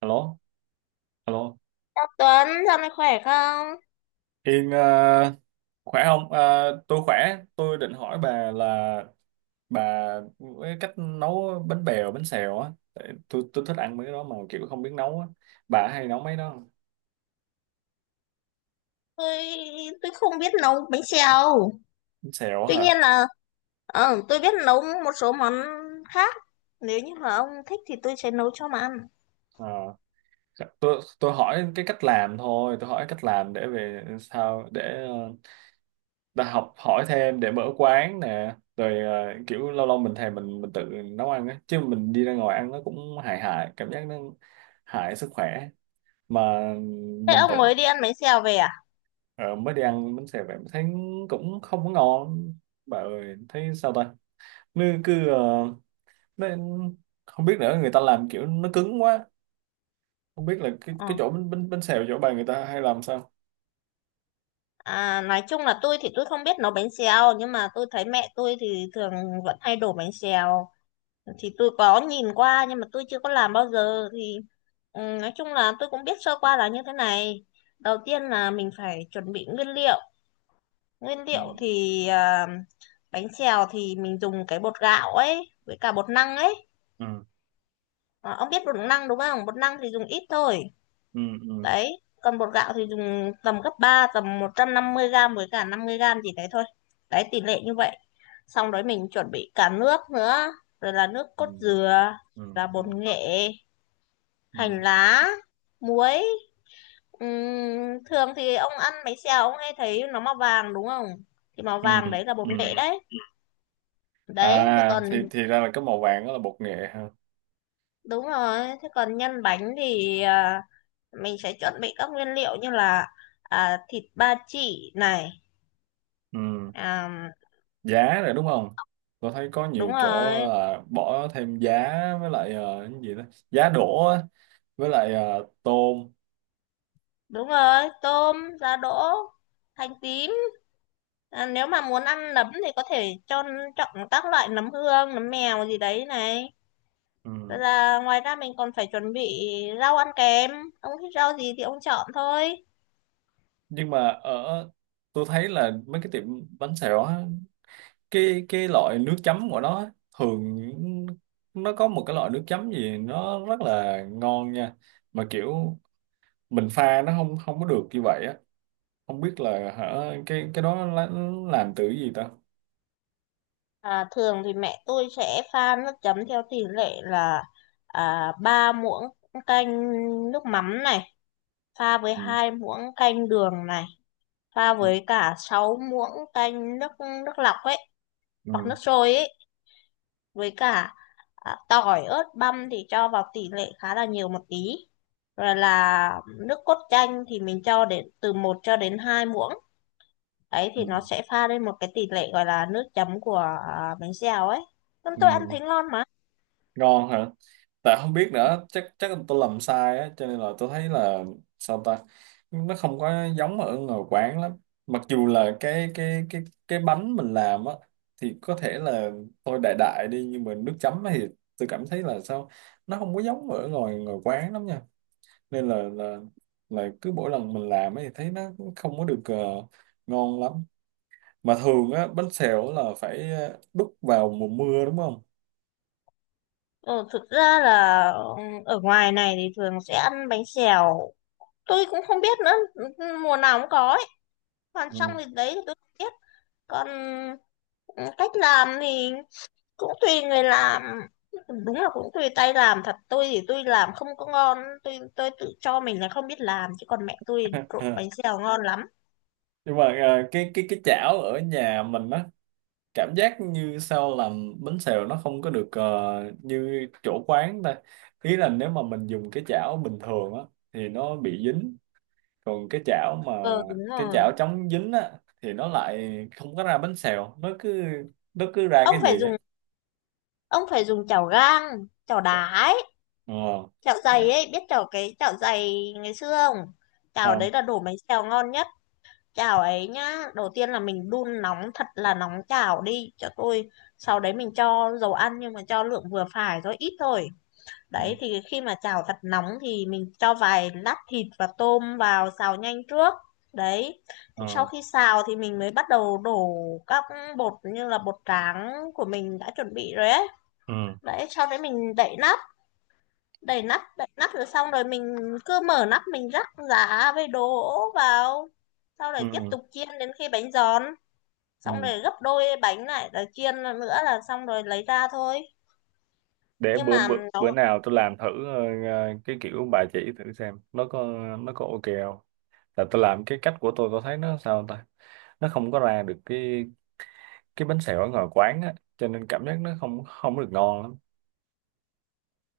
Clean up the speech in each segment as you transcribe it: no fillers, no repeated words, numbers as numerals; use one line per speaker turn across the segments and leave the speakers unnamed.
Alo, alo.
Tuấn, dạo này khỏe không?
Yên, khỏe không? Ờ, tôi khỏe. Tôi định hỏi bà là bà cái cách nấu bánh bèo, bánh xèo á. Tại tôi thích ăn mấy cái đó mà kiểu không biết nấu á. Bà hay nấu mấy đó không?
Tôi tôi không biết nấu bánh xèo.
Bánh xèo á
Tuy
hả?
nhiên là tôi biết nấu một số món khác. Nếu như mà ông thích thì tôi sẽ nấu cho mà ăn.
Ờ, tôi hỏi cái cách làm thôi. Tôi hỏi cách làm để về sao để, ta học hỏi thêm để mở quán nè. Rồi, kiểu lâu lâu mình thèm, mình tự nấu ăn á. Chứ mình đi ra ngoài ăn nó cũng hại hại, cảm giác nó hại sức khỏe. Mà
Thế
mình tự...
ông mới đi ăn bánh xèo về à?
ờ, mới đi ăn bánh xèo vậy mà thấy cũng không có ngon, bà ơi. Thấy sao ta, nó cứ, nó... không biết nữa, người ta làm kiểu nó cứng quá, không biết là cái
Ờ.
cái chỗ bánh bánh bánh xèo chỗ bà người ta hay làm sao.
À, nói chung là tôi thì tôi không biết nấu bánh xèo, nhưng mà tôi thấy mẹ tôi thì thường vẫn hay đổ bánh xèo, thì tôi có nhìn qua nhưng mà tôi chưa có làm bao giờ, thì nói chung là tôi cũng biết sơ qua là như thế này. Đầu tiên là mình phải chuẩn bị nguyên liệu. Nguyên
Ừ,
liệu thì bánh xèo thì mình dùng cái bột gạo ấy với cả bột năng ấy.
ừ,
À, ông biết bột năng đúng không? Bột năng thì dùng ít thôi.
ừ,
Đấy, còn bột gạo thì dùng tầm gấp ba, tầm 150 gram với cả 50 gram gì đấy thôi. Đấy, tỷ lệ như vậy. Xong đấy mình chuẩn bị cả nước nữa, rồi là nước
ừ,
cốt dừa,
ừ,
là
ừ,
bột nghệ, hành
ừ,
lá, muối. Thường thì ông ăn bánh xèo ông hay thấy nó màu vàng đúng không? Thì màu
ừ,
vàng
ừ,
đấy là bột nghệ
ừ.
đấy. Đấy, thì
À,
còn.
thì ra là cái màu vàng đó là bột nghệ ha.
Đúng rồi, thế còn nhân bánh thì mình sẽ chuẩn bị các nguyên liệu như là thịt ba chỉ này,
Ừ,
à,
giá rồi đúng không? Tôi thấy có
đúng
nhiều
rồi,
chỗ là bỏ thêm giá, với lại, cái gì đó, giá đỗ á, với lại, tôm.
đúng rồi, tôm, giá đỗ, hành tím. À, nếu mà muốn ăn nấm thì có thể cho chọn các loại nấm hương, nấm mèo gì đấy này. Rồi
Ừ.
là ngoài ra mình còn phải chuẩn bị rau ăn kèm, ông thích rau gì thì ông chọn thôi.
Nhưng mà ở... tôi thấy là mấy cái tiệm bánh xèo á, cái loại nước chấm của nó á, thường nó có một cái loại nước chấm gì nó rất là ngon nha, mà kiểu mình pha nó không không có được như vậy á. Không biết là, hả, cái đó nó làm từ cái gì ta.
À, thường thì mẹ tôi sẽ pha nước chấm theo tỷ lệ là 3 muỗng canh nước mắm này, pha với
Ừ.
2 muỗng canh đường này, pha với cả 6 muỗng canh nước, lọc ấy, hoặc
Ừ.
nước sôi ấy, với cả tỏi, ớt, băm thì cho vào tỷ lệ khá là nhiều một tí. Rồi là nước cốt chanh thì mình cho đến từ 1 cho đến 2 muỗng. Đấy
Ừ.
thì nó sẽ pha lên một cái tỷ lệ gọi là nước chấm của bánh xèo ấy. Nên tôi ăn
Ừ.
thấy ngon mà.
Ngon hả? Tại không biết nữa, chắc chắc là tôi làm sai á, cho nên là tôi thấy là sao ta, nó không có giống ở ngoài quán lắm. Mặc dù là cái bánh mình làm á thì có thể là tôi đại đại đi, nhưng mà nước chấm thì tôi cảm thấy là sao, nó không có giống ở ngoài ngoài quán lắm nha. Nên là cứ mỗi lần mình làm ấy thì thấy nó cũng không có được, ngon lắm. Mà thường á, bánh xèo là phải, đút vào mùa mưa đúng không?
Ờ, thực ra là ở ngoài này thì thường sẽ ăn bánh xèo, tôi cũng không biết nữa, mùa nào cũng có ấy. Còn xong
Ừ.
thì đấy thì tôi không biết. Còn ừ, cách làm thì cũng tùy người làm. Đúng là cũng tùy tay làm thật. Tôi thì tôi làm không có ngon, tôi tự cho mình là không biết làm, chứ còn mẹ tôi trộn bánh xèo ngon lắm.
Nhưng mà, à, cái chảo ở nhà mình á, cảm giác như sao làm bánh xèo nó không có được, như chỗ quán ta. Ý là nếu mà mình dùng cái chảo bình thường á thì nó bị dính, còn
Ờ Đúng
cái
rồi,
chảo chống dính á thì nó lại không có ra bánh xèo, nó cứ ra
ông
cái
phải
gì á.
dùng ông phải dùng chảo gang, chảo đá ấy,
Ờ.
chảo dày
Dạ.
ấy. Biết cái chảo dày ngày xưa không? Chảo đấy
Không.
là đổ bánh xèo ngon nhất. Chảo ấy nhá, đầu tiên là mình đun nóng thật là nóng chảo đi cho tôi. Sau đấy mình cho dầu ăn, nhưng mà cho lượng vừa phải, rồi ít thôi. Đấy
Ừ.
thì khi mà chảo thật nóng thì mình cho vài lát thịt và tôm vào xào nhanh trước. Đấy, thì sau
Ờ,
khi xào thì mình mới bắt đầu đổ các bột, như là bột tráng của mình đã chuẩn bị rồi ấy.
ừ,
Đấy, sau đấy mình đậy nắp, đậy nắp, đậy nắp rồi, xong rồi mình cứ mở nắp mình rắc giá với đổ vào. Sau
ừ,
đấy tiếp
ừ,
tục chiên đến khi bánh giòn, xong
ừ.
rồi gấp đôi bánh lại rồi chiên nữa là xong, rồi lấy ra thôi.
Để
Nhưng
bữa
mà
bữa bữa
nó.
nào tôi làm thử. ờ, cái kiểu bà chỉ thử xem nó có ok không. Là tôi làm cái cách của tôi thấy nó sao ta, nó không có ra được cái bánh xèo ở ngoài quán á, cho nên cảm giác nó không không được ngon lắm.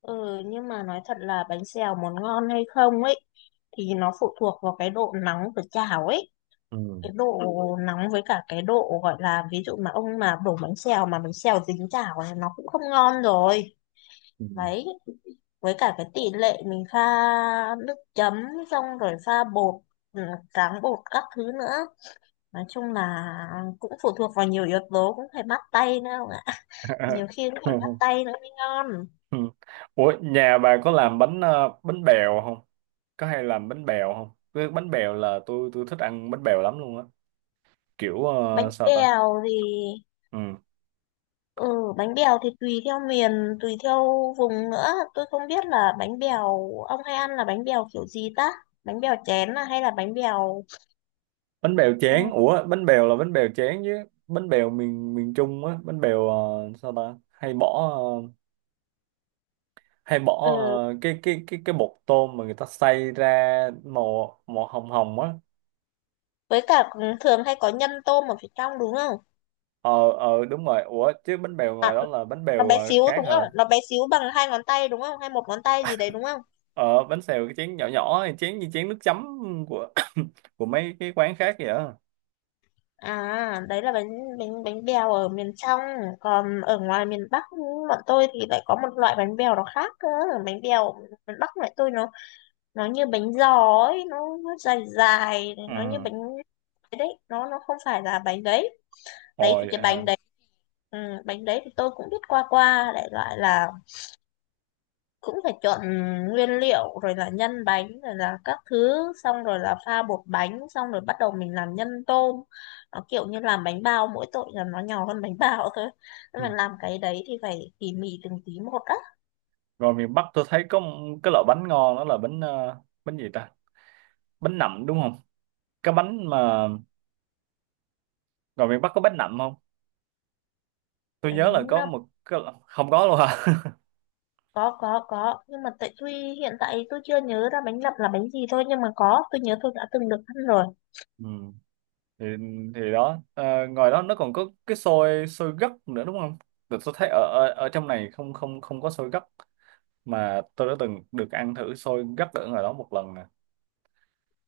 Ừ nhưng mà nói thật là bánh xèo muốn ngon hay không ấy thì nó phụ thuộc vào cái độ nóng của chảo ấy.
Ừ.
Cái độ nóng, với cả cái độ gọi là, ví dụ mà ông mà đổ bánh xèo mà bánh xèo dính chảo là nó cũng không ngon rồi.
Ừ.
Đấy, với cả cái tỷ lệ mình pha nước chấm, xong rồi pha bột, ừ, tráng bột các thứ nữa. Nói chung là cũng phụ thuộc vào nhiều yếu tố, cũng phải bắt tay nữa ông ạ. Nhiều khi cũng phải bắt tay nữa mới ngon.
Ủa, nhà bà có làm bánh bèo không? Có hay làm bánh bèo không? Cái bánh bèo là tôi thích ăn bánh bèo lắm luôn á, kiểu,
Bánh
sao ta.
bèo thì
Ừ.
tùy theo miền, tùy theo vùng nữa. Tôi không biết là bánh bèo ông hay ăn là bánh bèo kiểu gì ta? Bánh bèo chén à, hay là bánh bèo?
Bánh bèo
Ừ,
chén. Ủa bánh bèo là bánh bèo chén chứ. Bánh bèo miền miền Trung á, bánh bèo, sao ta, ờ, hay bỏ
ừ,
ờ, cái bột tôm mà người ta xay ra màu màu hồng hồng á.
với cả thường hay có nhân tôm ở phía trong đúng không?
Ờ, ờ, đúng rồi. Ủa chứ bánh bèo
À,
ngoài đó là bánh
nó
bèo,
bé xíu
khác
đúng không?
hả?
Nó bé xíu bằng hai ngón tay đúng không, hay một ngón tay gì đấy đúng không?
Ờ, bánh xèo cái chén nhỏ nhỏ này, chén như chén nước chấm của của mấy cái quán khác vậy á.
À, đấy là bánh bánh bánh bèo ở miền trong, còn ở ngoài miền Bắc bọn tôi thì lại có một loại bánh bèo nó khác cơ. Bánh bèo miền Bắc loại tôi, nó như bánh giò ấy, nó, dài dài, nó như
Ừ.
bánh cái đấy, nó không phải là bánh đấy. Đấy thì
Rồi,
cái bánh đấy, ừ, bánh đấy thì tôi cũng biết qua qua, đại loại là cũng phải chọn nguyên liệu rồi là nhân bánh rồi là các thứ, xong rồi là pha bột bánh, xong rồi bắt đầu mình làm nhân tôm. Nó kiểu như làm bánh bao, mỗi tội là nó nhỏ hơn bánh bao thôi. Nhưng mà
ừ.
làm cái đấy thì phải tỉ mỉ từng tí một á.
Rồi miền Bắc tôi thấy có một cái loại bánh ngon đó là bánh gì ta, bánh nậm đúng không? Cái bánh mà... rồi miền Bắc có bánh nậm không? Tôi
Bánh
nhớ là có
nậm?
một cái... không có luôn hả?
Có, nhưng mà tại tuy hiện tại tôi chưa nhớ ra bánh nậm là bánh gì thôi, nhưng mà có, tôi nhớ tôi đã từng được ăn rồi.
Ừ. thì thì đó, à, ngoài đó nó còn có cái xôi xôi gấc nữa đúng không? Được, tôi thấy ở, ở ở trong này không không không có xôi gấc, mà tôi đã từng được ăn thử xôi gấc ở ngoài đó một lần nè.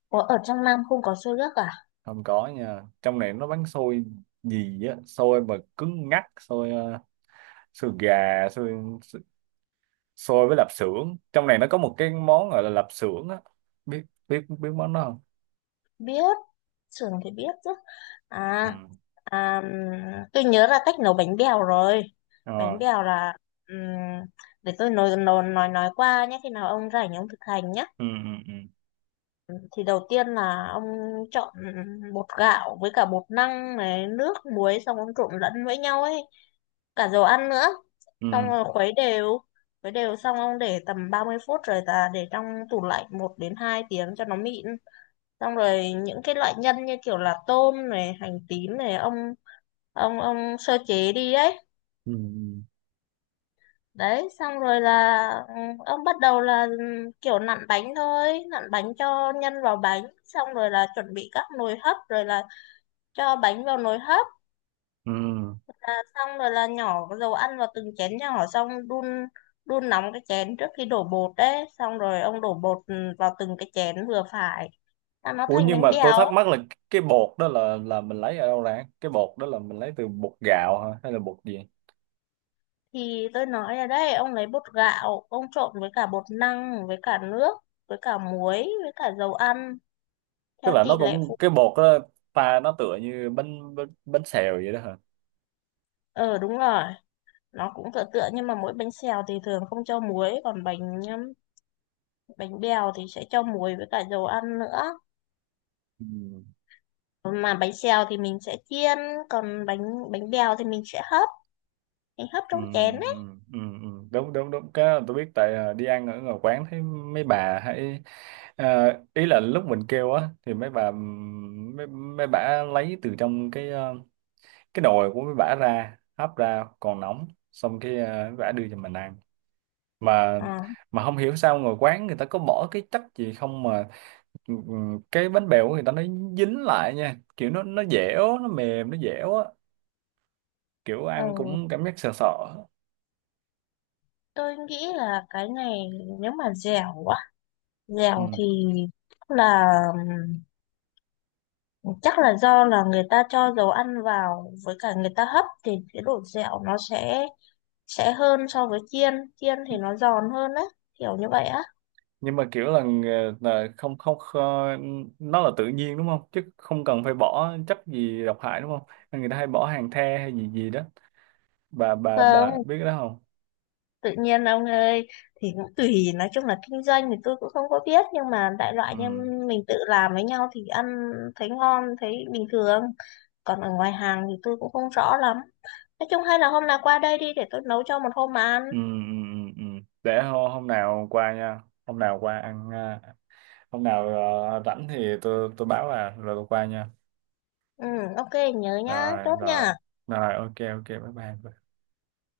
Có, ở trong Nam không có xôi gấc à?
Không có nha. Trong này nó bán xôi gì á, xôi mà cứng ngắc, xôi, xôi gà, xôi xôi với lạp xưởng. Trong này nó có một cái món gọi là lạp xưởng á, biết biết biết món đó không?
Biết, sườn thì biết chứ. à,
Ừ.
à tôi nhớ là cách nấu bánh bèo rồi. Bánh
Ờ.
bèo là, ừm, để tôi nói qua nhé, khi nào ông rảnh ông thực hành nhé.
Ừ, ừ, ừ,
Thì đầu tiên là ông chọn bột gạo với cả bột năng này, nước muối, xong ông trộn lẫn với nhau ấy, cả dầu ăn nữa.
ừ,
Xong rồi khuấy đều, khuấy đều xong ông để tầm 30 phút, rồi ta để trong tủ lạnh 1 đến 2 tiếng cho nó mịn. Xong rồi những cái loại nhân như kiểu là tôm này, hành tím này, ông sơ chế đi ấy.
ừ,
Đấy, xong rồi là ông bắt đầu là kiểu nặn bánh thôi, nặn bánh cho nhân vào bánh, xong rồi là chuẩn bị các nồi hấp, rồi là cho bánh vào nồi hấp.
ừ, ừ.
Xong rồi là nhỏ cái dầu ăn vào từng chén nhỏ, xong đun, đun nóng cái chén trước khi đổ bột. Đấy, xong rồi ông đổ bột vào từng cái chén vừa phải, là nó
Ủa
thành
nhưng
bánh
mà tôi
bèo.
thắc mắc là cái bột đó là mình lấy ở đâu ra? Cái bột đó là mình lấy từ bột gạo hả hay là bột gì?
Thì tôi nói ở đây, ông lấy bột gạo, ông trộn với cả bột năng, với cả nước, với cả muối, với cả dầu ăn,
Tức
theo
là nó
tỷ lệ
cũng
phụ.
cái bột đó pha, nó tựa như bánh bánh, bánh xèo vậy đó hả?
Ờ Đúng rồi, nó cũng tựa tựa, nhưng mà mỗi bánh xèo thì thường không cho muối, còn bánh bánh bèo thì sẽ cho muối với cả dầu ăn nữa.
Ừ.
Mà bánh xèo thì mình sẽ chiên, còn bánh bánh bèo thì mình sẽ hấp, mình hấp
Ừ,
trong chén
ừ,
ấy.
ừ, ừ. Đúng đúng đúng, cái đó tôi biết. Tại à, đi ăn ở ngoài quán thấy mấy bà hay, à, ý là lúc mình kêu á thì mấy bà, mấy bà lấy từ trong cái, cái nồi của mấy bà ra hấp, ra còn nóng, xong cái, mấy bà đưa cho mình ăn. mà
Ờ,
mà không hiểu sao ngồi quán người ta có bỏ cái chất gì không, mà ừ, ừ, cái bánh bèo của người ta nó dính lại nha, kiểu nó dẻo, nó mềm, nó dẻo á, kiểu
ờ,
ăn cũng cảm giác sợ sợ.
tôi nghĩ là cái này, nếu mà dẻo quá,
Ừ.
dẻo thì là um, chắc là do là người ta cho dầu ăn vào, với cả người ta hấp thì cái độ dẻo nó sẽ hơn so với chiên. Chiên thì nó giòn hơn á, kiểu như vậy á.
Nhưng mà kiểu là, là không không, nó là tự nhiên đúng không? Chứ không cần phải bỏ chất gì độc hại đúng không? Nên người ta hay bỏ hàng the hay gì gì đó. Bà
Không,
biết cái đó không?
tự nhiên ông ơi. Thì cũng tùy, nói chung là kinh doanh thì tôi cũng không có biết, nhưng mà đại loại như
Ừ.
mình tự làm với nhau thì ăn thấy ngon, thấy bình thường. Còn ở ngoài hàng thì tôi cũng không rõ lắm. Nói chung, hay là hôm nào qua đây đi, để tôi nấu cho một hôm mà ăn.
Ừ, ừ, ừ, ừ. Để hôm nào qua nha. Hôm nào qua ăn, à, hôm nào, rảnh thì tôi báo bà rồi tôi qua nha.
Ừ, ok, nhớ nhá,
Rồi
chốt
rồi
nha.
rồi, ok ok, bye bye.